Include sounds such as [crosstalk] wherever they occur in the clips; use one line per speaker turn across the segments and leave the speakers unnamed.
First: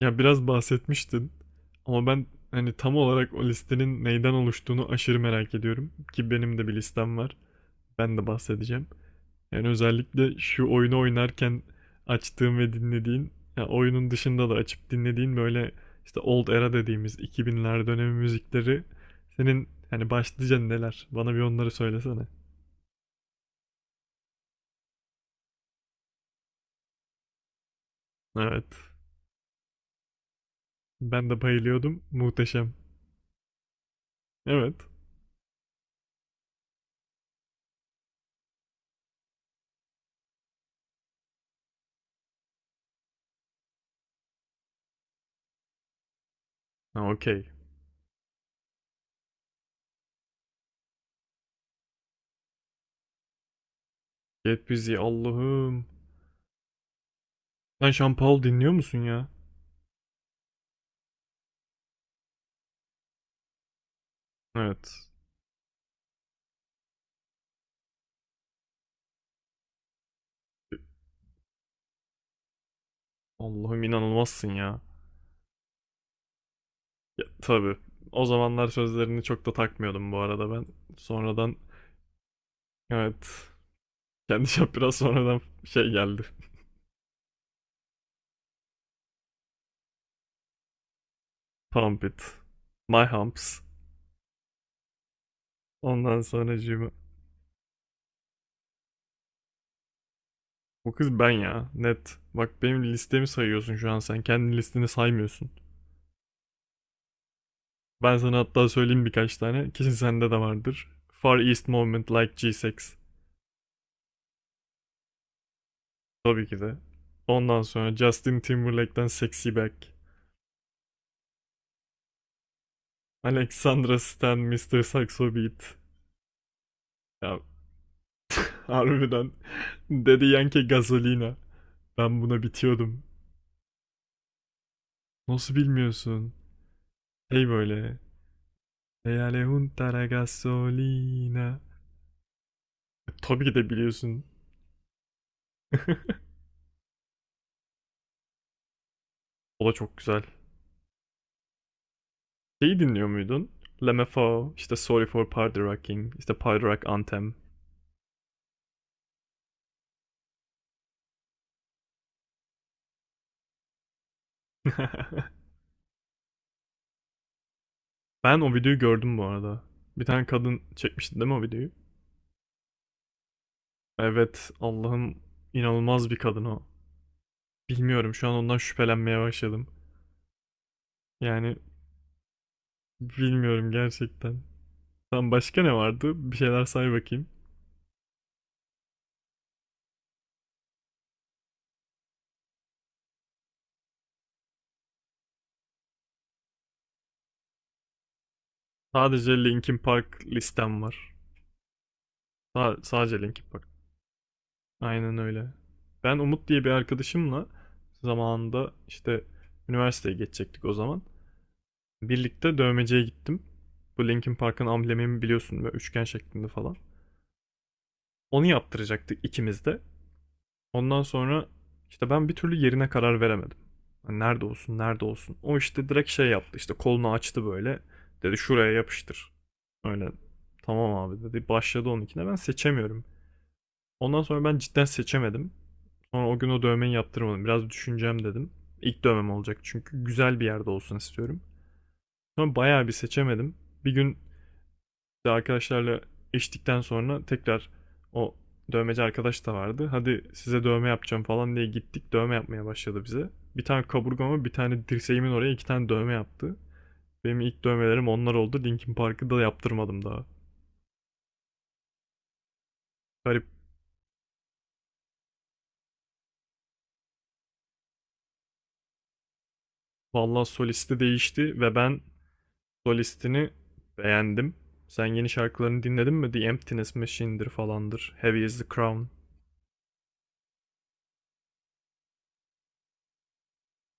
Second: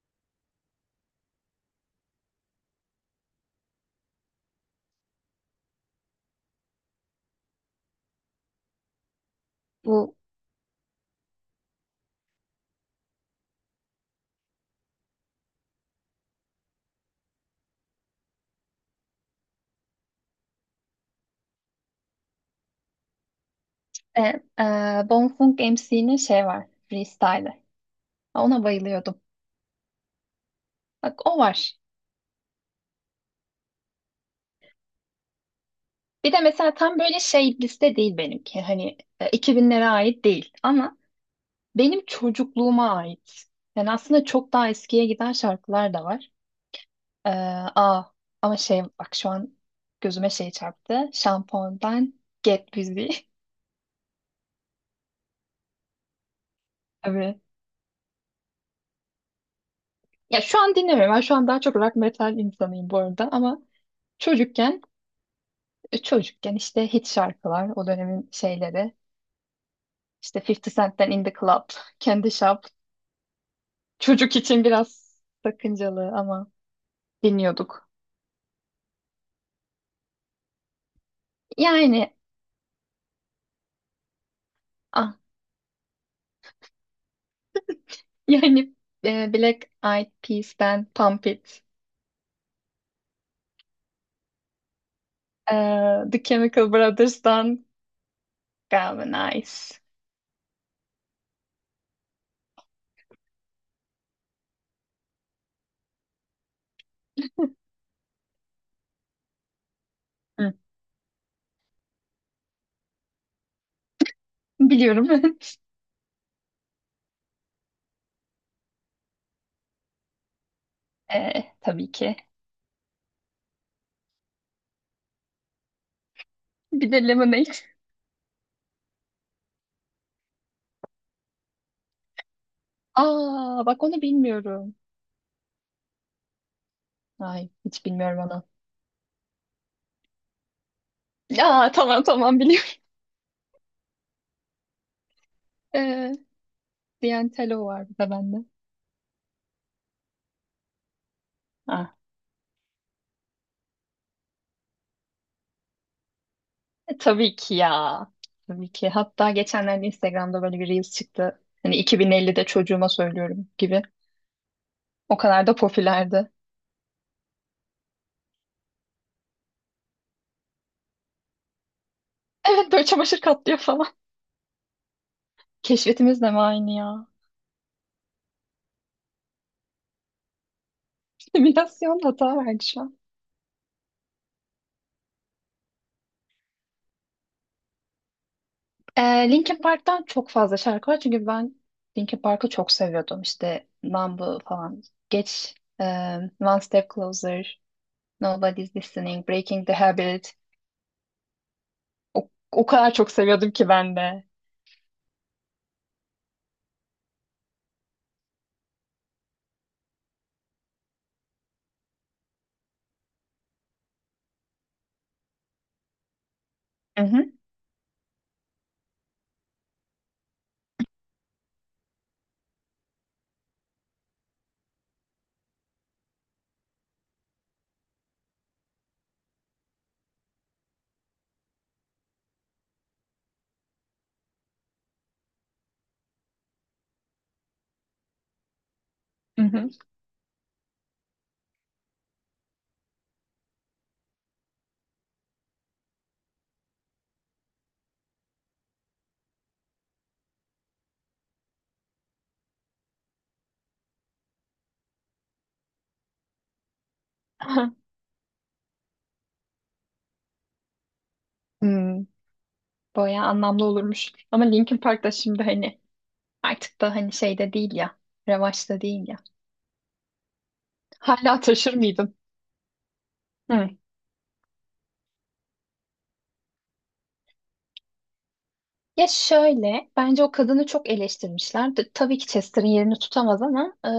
Ya biraz bahsetmiştin ama ben hani tam olarak o listenin neyden oluştuğunu aşırı merak ediyorum ki benim de bir listem var. Ben de bahsedeceğim. Yani
Bu
özellikle şu oyunu oynarken açtığım ve dinlediğin, ya oyunun dışında da açıp dinlediğin böyle işte old era dediğimiz 2000'ler dönemi müzikleri senin hani başlıca neler? Bana bir onları söylesene.
e, e, Bonfunk MC'nin şey var. Freestyle'ı. Ona
Evet.
bayılıyordum. Bak
Ben
o
de
var.
bayılıyordum. Muhteşem. Evet.
Bir de mesela tam böyle şey liste değil benimki. Hani 2000'lere ait değil. Ama benim çocukluğuma ait. Yani aslında çok daha eskiye giden şarkılar da var.
Ha,
E,
okey.
aa, ama şey bak şu an gözüme şey çarptı. Şampondan Get Busy. [laughs]
Get Busy, Allah'ım.
Tabii.
Sen Sean Paul dinliyor musun ya?
Ya şu an dinlemiyorum. Ben şu an daha çok rock metal insanıyım bu arada. Ama çocukken
Evet.
Çocukken işte hit şarkılar, o dönemin şeyleri. İşte 50 Cent'ten In the Club, Candy Shop.
Allah'ım,
Çocuk
inanılmazsın
için
ya.
biraz sakıncalı ama
Ya, tabii.
dinliyorduk.
O zamanlar sözlerini çok da takmıyordum bu arada ben. Sonradan
Yani
evet. Kendi [laughs] şap biraz
ah,
sonradan şey geldi.
[laughs] yani Black Eyed Peas'ten Pump It,
Pump it. My humps.
e, The
Ondan sonra
Chemical
sonracığıma.
Brothers'tan Galvanize.
Bu kız ben ya. Net. Bak, benim listemi sayıyorsun şu an sen. Kendi listeni saymıyorsun. Ben sana hatta söyleyeyim birkaç tane. Kesin sende de
Hı.
vardır. Far East Movement, Like G6.
Biliyorum. [laughs]
Tabii ki de. Ondan sonra Justin Timberlake'den Sexy Back.
Tabii ki.
Alexandra Stan, Mister Saxo Beat.
Bir de
Ya
Lemonade.
[laughs] harbiden. [laughs] Dedi Yankee Gasolina. Ben buna bitiyordum.
Aa bak onu bilmiyorum.
Nasıl bilmiyorsun? Hey
Ay hiç
böyle.
bilmiyorum onu.
Hey Alejunta la Gasolina.
Aa, tamam tamam, biliyorum.
Tabii ki de biliyorsun.
[laughs] E,
[laughs]
Diantelo var bir de bende.
O da çok güzel.
Ah,
Şeyi dinliyor muydun? Lemme Fao, işte Sorry for Party Rocking, işte Party Rock Anthem.
tabii ki ya. Tabii ki. Hatta geçenlerde Instagram'da böyle bir Reels çıktı. Hani 2050'de çocuğuma söylüyorum gibi. O
[laughs]
kadar da popülerdi. [laughs]
Ben o videoyu gördüm bu arada. Bir tane kadın çekmişti değil mi o videoyu?
Evet, böyle çamaşır katlıyor falan.
Evet, Allah'ım, inanılmaz bir
Keşfetimiz de mi
kadın o.
aynı ya?
Bilmiyorum, şu an ondan şüphelenmeye başladım.
[laughs]
Yani
Simülasyon hata verdi şu an.
bilmiyorum gerçekten. Tam başka ne vardı? Bir şeyler say bakayım.
Ee, Linkin Park'tan çok fazla şarkı var. Çünkü ben Linkin Park'ı çok seviyordum. İşte Numb falan. Geç. e, One Step Closer. Nobody's Listening.
Sadece
Breaking the
Linkin Park
Habit.
listem var.
O
Sa-
kadar çok
sadece Linkin
seviyordum
Park.
ki ben de.
Aynen öyle. Ben Umut diye bir arkadaşımla zamanında işte üniversiteye geçecektik o zaman. Birlikte dövmeciye gittim. Bu Linkin Park'ın amblemini biliyorsun, böyle üçgen şeklinde falan.
Hı hı.
Onu yaptıracaktık ikimiz de. Ondan sonra işte ben bir türlü yerine karar veremedim. Hani nerede olsun, nerede olsun. O işte direkt şey yaptı, işte kolunu açtı böyle. Dedi, şuraya yapıştır. Öyle tamam abi dedi. Başladı onunkine. Ben seçemiyorum. Ondan sonra ben cidden seçemedim. Sonra o gün o dövmeyi yaptırmadım. Biraz düşüneceğim dedim. İlk dövmem
Hı
olacak
hı.
çünkü güzel bir yerde olsun istiyorum. Sonra bayağı bir seçemedim. Bir gün işte arkadaşlarla içtikten sonra tekrar o dövmeci arkadaş da vardı. Hadi size dövme yapacağım falan diye gittik. Dövme yapmaya başladı bize. Bir tane kaburgama, bir tane dirseğimin oraya, 2 tane dövme yaptı. Benim ilk
[laughs]
dövmelerim onlar oldu. Linkin Park'ı da yaptırmadım daha.
Hmm, bayağı
Garip.
anlamlı olurmuş. Ama Linkin Park da şimdi hani artık da hani şeyde değil ya. Revaçta değil ya.
Vallahi solisti
Hala
değişti ve
taşır
ben
mıydın?
solistini
Hmm.
beğendim. Sen yeni şarkılarını dinledin mi? The Emptiness Machine'dir falandır. Heavy is the Crown.
Ya şöyle, bence o kadını çok eleştirmişler. Tabii ki Chester'ın yerini tutamaz ama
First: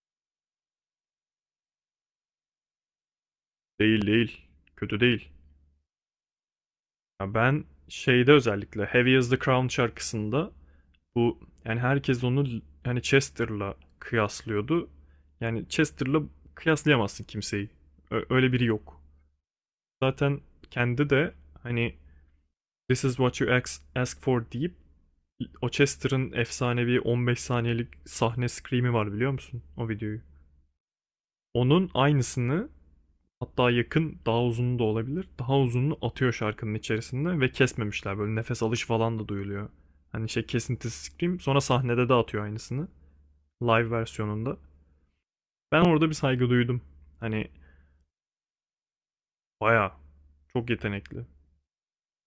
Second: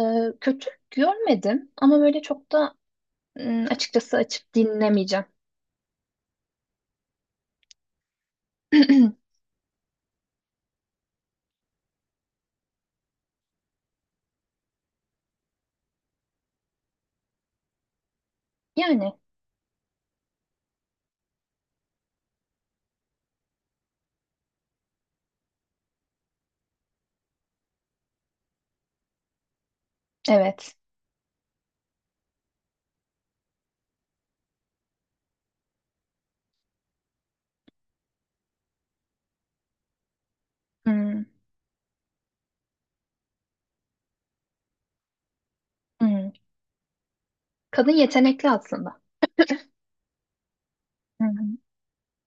kötü görmedim. Ama böyle çok da
Değil
açıkçası
değil.
açıp
Kötü
dinlemeyeceğim.
değil. Ya ben şeyde, özellikle Heavy is
[clears throat]
the Crown şarkısında, bu yani herkes onu yani Chester'la kıyaslıyordu. Yani Chester'la kıyaslayamazsın kimseyi. Öyle biri yok.
Yani
Zaten kendi de hani, This is what you ask, ask for deyip, o Chester'ın efsanevi 15 saniyelik sahne scream'i var, biliyor musun o videoyu?
evet.
Onun aynısını, hatta yakın, daha uzun da olabilir. Daha uzununu atıyor şarkının içerisinde ve kesmemişler, böyle nefes alış falan da duyuluyor. Hani şey, kesintisiz
Hmm,
scream, sonra sahnede de atıyor aynısını, live versiyonunda. Ben orada bir
hmm.
saygı duydum. Hani
Kadın yetenekli aslında.
baya çok
Hı
yetenekli.
hı.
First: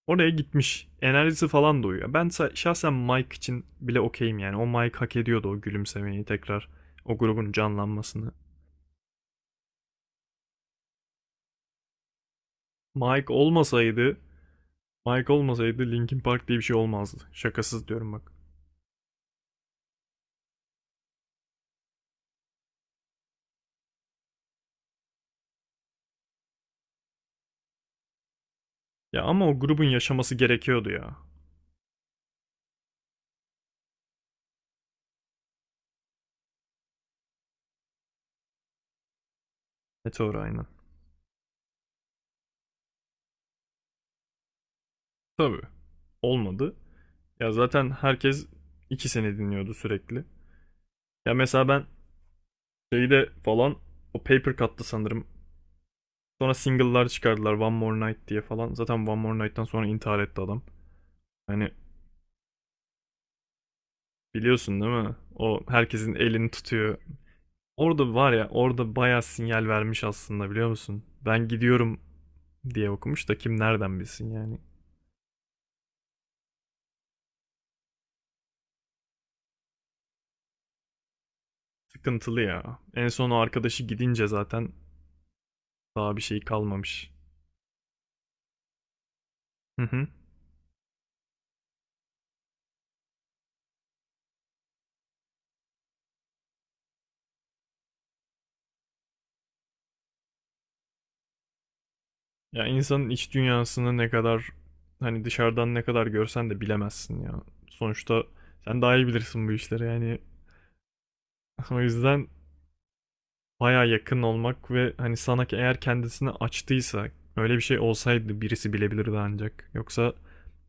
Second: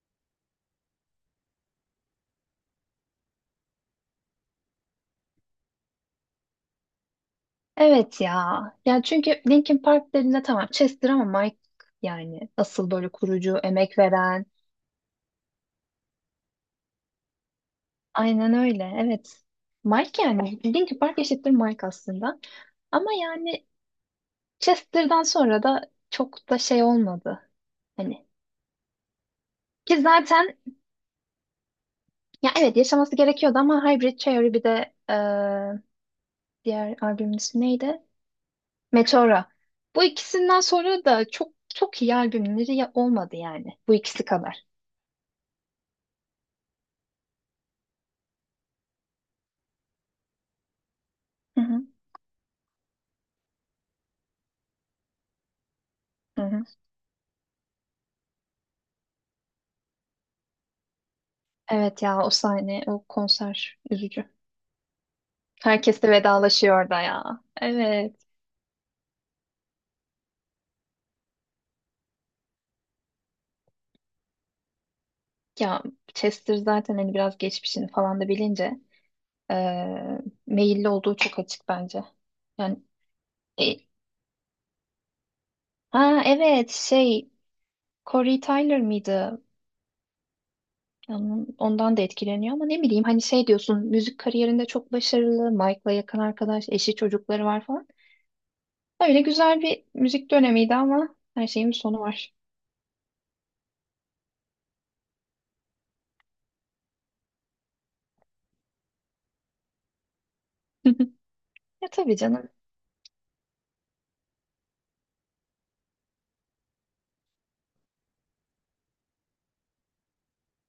Oraya gitmiş. Enerjisi falan da uyuyor. Ben şahsen Mike için bile okeyim yani. O Mike hak ediyordu o gülümsemeyi tekrar. O grubun
Evet
canlanmasını.
ya. Ya çünkü Linkin Park dediğinde tamam Chester ama Mike yani asıl böyle
Mike
kurucu, emek
olmasaydı,
veren.
Mike olmasaydı Linkin Park diye bir şey olmazdı. Şakasız diyorum bak.
Aynen öyle. Evet. Mike yani. Linkin Park eşittir Mike aslında. Ama yani Chester'dan sonra da çok da şey olmadı. Hani
Ya ama o grubun
ki
yaşaması
zaten
gerekiyordu ya.
ya evet yaşaması gerekiyordu ama Hybrid Theory bir de diğer albümün ismi neydi? Meteora. Bu
Meteor
ikisinden
aynen.
sonra da çok çok iyi albümleri olmadı yani. Bu ikisi kadar.
Tabii. Olmadı. Ya zaten herkes ikisini dinliyordu sürekli. Ya
Hı
mesela
hı.
ben şeyde falan, o Paper Cut'tı sanırım.
Hı
Sonra
hı.
single'lar çıkardılar, One More Night diye falan. Zaten One More Night'tan sonra intihar etti adam. Hani
Evet ya, o sahne, o konser üzücü.
biliyorsun değil mi? O
Herkes de
herkesin elini
vedalaşıyor
tutuyor.
orada ya.
Orada
Evet.
var ya, orada bayağı sinyal vermiş aslında, biliyor musun? Ben gidiyorum diye okumuş da kim nereden bilsin yani.
Ya Chester zaten hani biraz geçmişini falan da bilince eee meyilli olduğu çok açık bence.
Sıkıntılı
Yani
ya. En son o
e,
arkadaşı gidince zaten daha bir
ha
şey
evet
kalmamış.
şey Corey Tyler mıydı?
Hı [laughs] hı.
Yani ondan da etkileniyor ama ne bileyim hani şey diyorsun müzik kariyerinde çok başarılı, Mike'la yakın arkadaş, eşi çocukları var falan. Öyle güzel bir müzik dönemiydi ama her şeyin bir sonu var.
Ya insanın iç dünyasını ne kadar, hani dışarıdan ne kadar görsen de bilemezsin ya. Sonuçta sen daha iyi bilirsin bu işleri yani. [laughs]
[laughs]
O
Ya tabii
yüzden
canım.
baya yakın olmak ve hani sana, ki eğer kendisini açtıysa, öyle bir şey olsaydı birisi bilebilirdi ancak. Yoksa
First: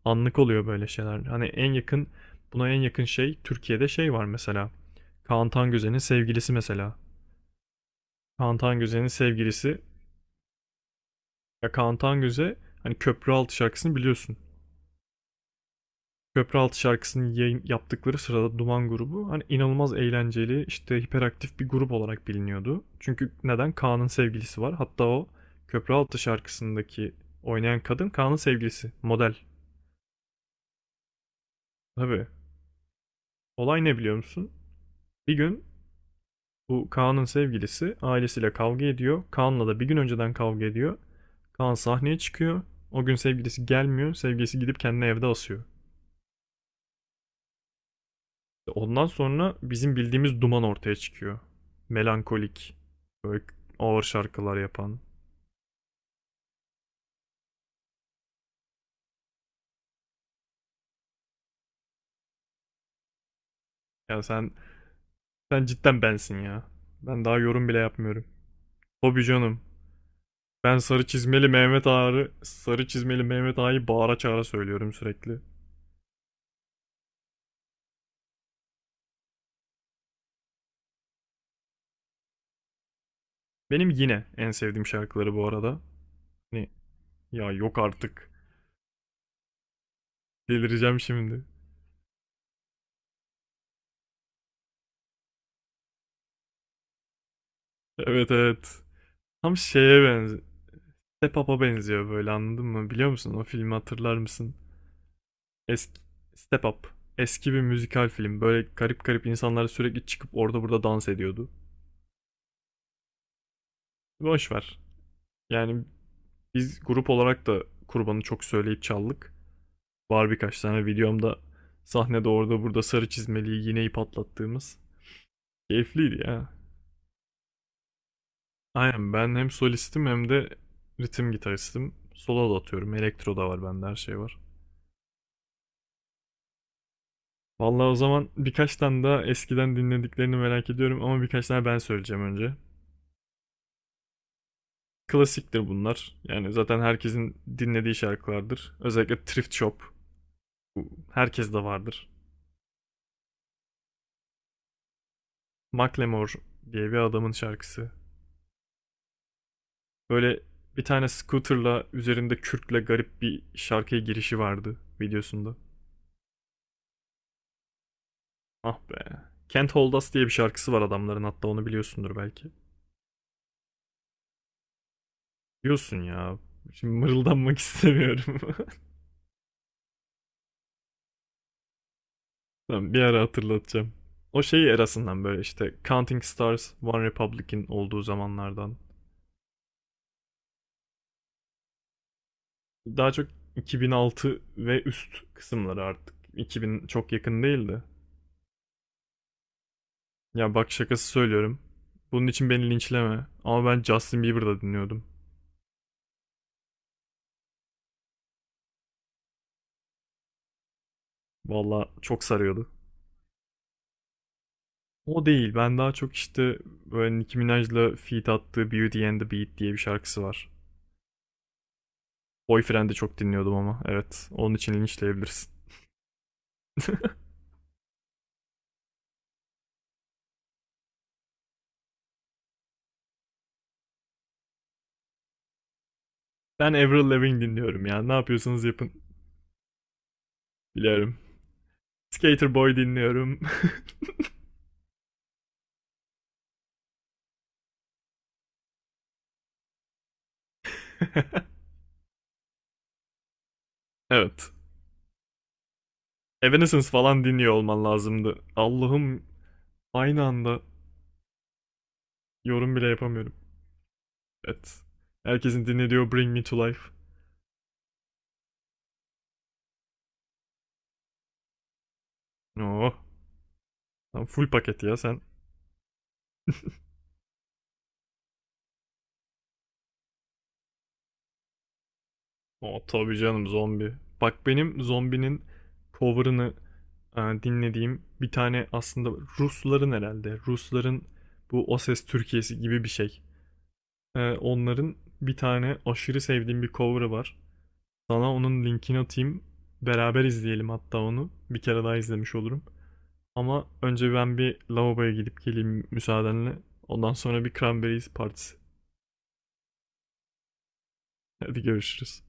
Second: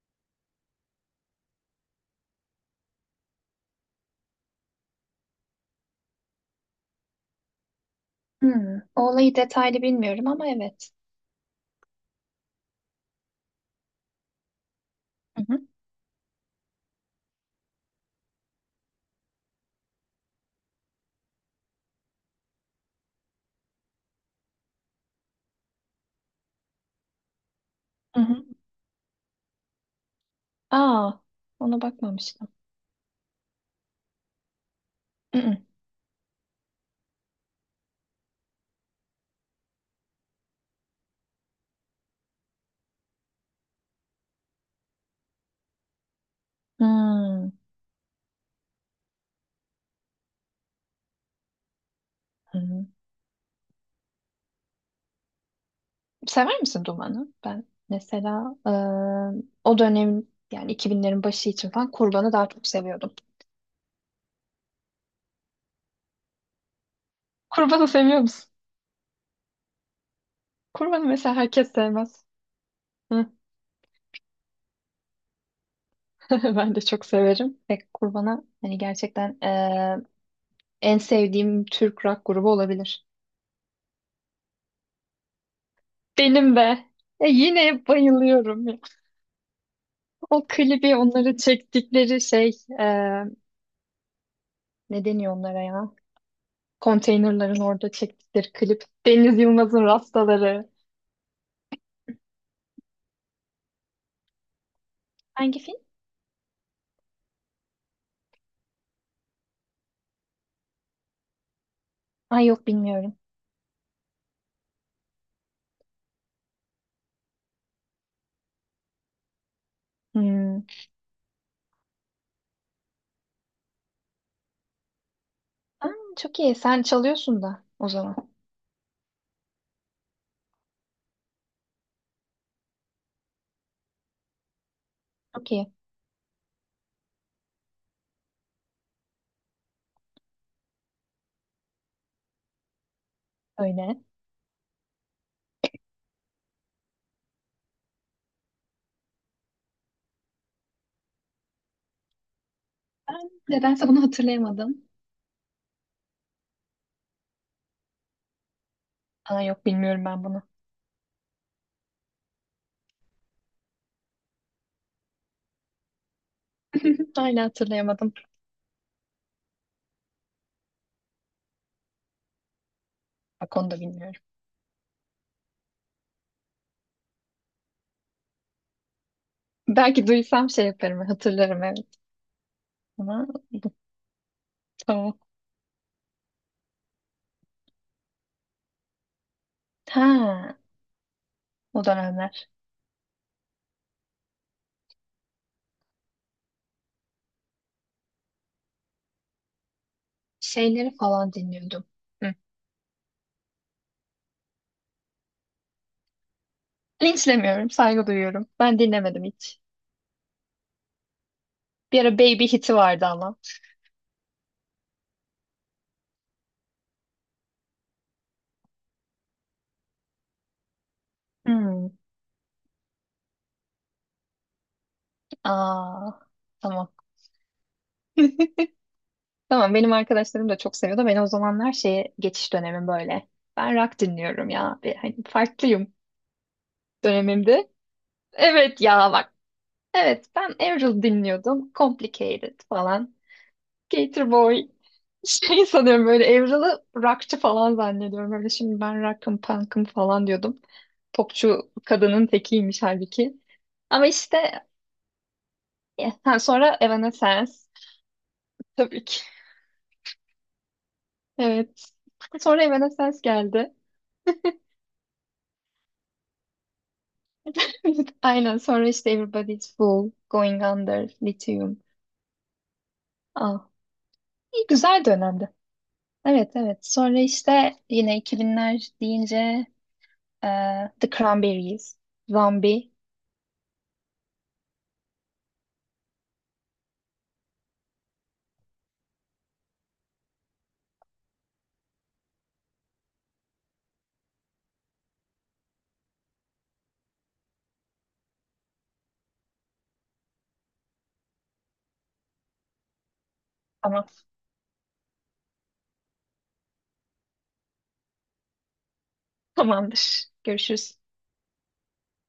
anlık oluyor böyle şeyler. Hani en yakın, buna en yakın şey Türkiye'de şey var mesela. Kaan Tangöze'nin sevgilisi mesela. Kaan
Hmm, o
Tangöze'nin
olayı
sevgilisi,
detaylı bilmiyorum ama evet.
ya Kaan Tangöze hani Köprü Altı şarkısını biliyorsun.
Hı hı.
Köprüaltı şarkısını yayın yaptıkları sırada Duman grubu hani inanılmaz eğlenceli, işte hiperaktif bir grup olarak biliniyordu. Çünkü neden? Kaan'ın sevgilisi var. Hatta o Köprüaltı şarkısındaki oynayan kadın
Hı
Kaan'ın
hı.
sevgilisi. Model.
Aa, ona
Tabii.
bakmamıştım.
Olay ne biliyor musun? Bir
Hı hı.
gün bu Kaan'ın sevgilisi ailesiyle kavga ediyor. Kaan'la da bir gün önceden kavga ediyor. Kaan sahneye çıkıyor. O gün sevgilisi gelmiyor. Sevgilisi gidip kendini evde asıyor.
Hmm,
Ondan sonra bizim bildiğimiz Duman ortaya çıkıyor.
hı
Melankolik,
hı.
böyle ağır şarkılar yapan.
Sever misin Duman'ı? Ben mesela o dönem yani 2000'lerin başı için falan Kurban'ı daha çok seviyordum.
Ya sen cidden bensin ya. Ben daha
[laughs]
yorum bile
Kurban'ı seviyor
yapmıyorum.
musun?
Hobi canım. Ben
Kurban'ı
sarı
mesela
çizmeli
herkes
Mehmet
sevmez.
Ağa'yı, sarı çizmeli
Hı.
Mehmet Ağa'yı bağıra çağıra söylüyorum sürekli.
[laughs] Ben de çok severim. Ve Kurban'a hani gerçekten en sevdiğim Türk rock grubu olabilir.
Benim yine en sevdiğim şarkıları bu arada.
Benim
Hani
be.
ya yok
Yine
artık.
bayılıyorum. O klibi
Delireceğim
onları
şimdi.
çektikleri şey, e, ne deniyor onlara ya? Konteynerların orada
Evet
çektikleri
evet.
klip. Deniz
Tam
Yılmaz'ın
şeye benziyor.
Rastaları.
Step Up'a benziyor böyle, anladın mı? Biliyor musun? O filmi hatırlar mısın?
Hangi film?
Eski Step Up. Eski bir müzikal film. Böyle garip garip insanlar sürekli çıkıp orada burada dans ediyordu.
Ay, yok bilmiyorum.
Boş. Yani biz grup olarak da kurbanı çok söyleyip çaldık. Var
Hmm.
birkaç tane videomda sahnede orada burada sarı çizmeliği iğneyi patlattığımız.
Aa,
Keyifliydi
çok
ya.
iyi. Sen çalıyorsun da o zaman.
Aynen, ben hem solistim hem de ritim gitaristim. Solo da atıyorum. Elektro da var bende, her şey var.
Çok iyi.
Vallahi o zaman birkaç tane daha eskiden dinlediklerini merak ediyorum, ama birkaç tane ben söyleyeceğim önce.
Öyle.
Klasiktir bunlar. Yani zaten herkesin dinlediği şarkılardır. Özellikle Thrift Shop. Herkes de vardır.
Ben nedense bunu hatırlayamadım.
Macklemore diye bir adamın şarkısı.
Aa, yok bilmiyorum ben
Böyle
bunu.
bir tane scooter'la üzerinde kürkle garip bir şarkıya girişi vardı videosunda.
[laughs] Hala hatırlayamadım.
Ah be. Can't Hold Us diye bir şarkısı var adamların, hatta onu biliyorsundur belki.
Bak onu da bilmiyorum.
Biliyorsun ya. Şimdi mırıldanmak istemiyorum. [laughs]
Belki duysam şey yaparım. Hatırlarım, evet.
Tamam, bir ara
Ama bu,
hatırlatacağım. O şeyi
tamam.
erasından, böyle işte Counting Stars, One Republic'in olduğu zamanlardan.
Ha, o dönemler.
Daha çok 2006 ve üst kısımları artık. 2000 çok yakın değildi. Ya bak,
Şeyleri
şakası
falan
söylüyorum.
dinliyordum.
Bunun
Hı.
için beni linçleme. Ama ben Justin Bieber'da dinliyordum.
Linçlemiyorum, saygı duyuyorum. Ben dinlemedim hiç.
Valla
Bir ara
çok
Baby
sarıyordu.
Hit'i vardı ama.
O değil. Ben daha çok işte böyle Nicki Minaj'la feat attığı Beauty and the Beat diye bir şarkısı var.
Hmm.
Boyfriend'i çok dinliyordum ama. Evet. Onun için linçleyebilirsin.
Aa, tamam. [laughs] Tamam, benim arkadaşlarım da çok seviyordu. Ben o zamanlar şeye geçiş dönemim böyle. Ben rock dinliyorum ya. Bir, hani farklıyım
Ben Avril Lavigne
dönemimde.
dinliyorum ya. Ne yapıyorsanız
Evet
yapın.
ya, bak. Evet, ben Avril
Biliyorum.
dinliyordum.
Skater
Complicated
Boy
falan.
dinliyorum.
Gatorboy. Şey sanıyorum böyle Evralı rockçı falan zannediyorum. Öyle şimdi ben rock'ım, punk'ım falan diyordum. Popçu
[laughs]
kadının tekiymiş halbuki. Ama
Evet.
işte ha, sonra
Evanescence falan dinliyor
Evanescence.
olman lazımdı.
Tabii ki.
Allah'ım, aynı anda
Evet. Sonra
yorum bile
Evanescence
yapamıyorum.
geldi.
Evet. Herkesin dinlediği Bring Me To Life.
[laughs] Aynen, sonra işte Everybody's Fool, Going Under, Lithium.
Oh.
Ah,
Lan full
iyi
paket ya
güzel
sen.
dönemdi. Evet, evet. Sonra işte yine 2000'ler deyince The Cranberries,
Oh
Zombie.
tabii canım, zombi. Bak benim zombinin cover'ını dinlediğim bir tane aslında Rusların herhalde. Rusların bu O Ses Türkiye'si gibi bir şey. Onların bir tane aşırı sevdiğim bir cover'ı var. Sana onun linkini atayım. Beraber izleyelim hatta onu. Bir kere daha izlemiş olurum. Ama
Ama
önce ben bir lavaboya gidip geleyim müsaadenle. Ondan sonra bir cranberries partisi.
Tamamdır. Görüşürüz.
Hadi görüşürüz.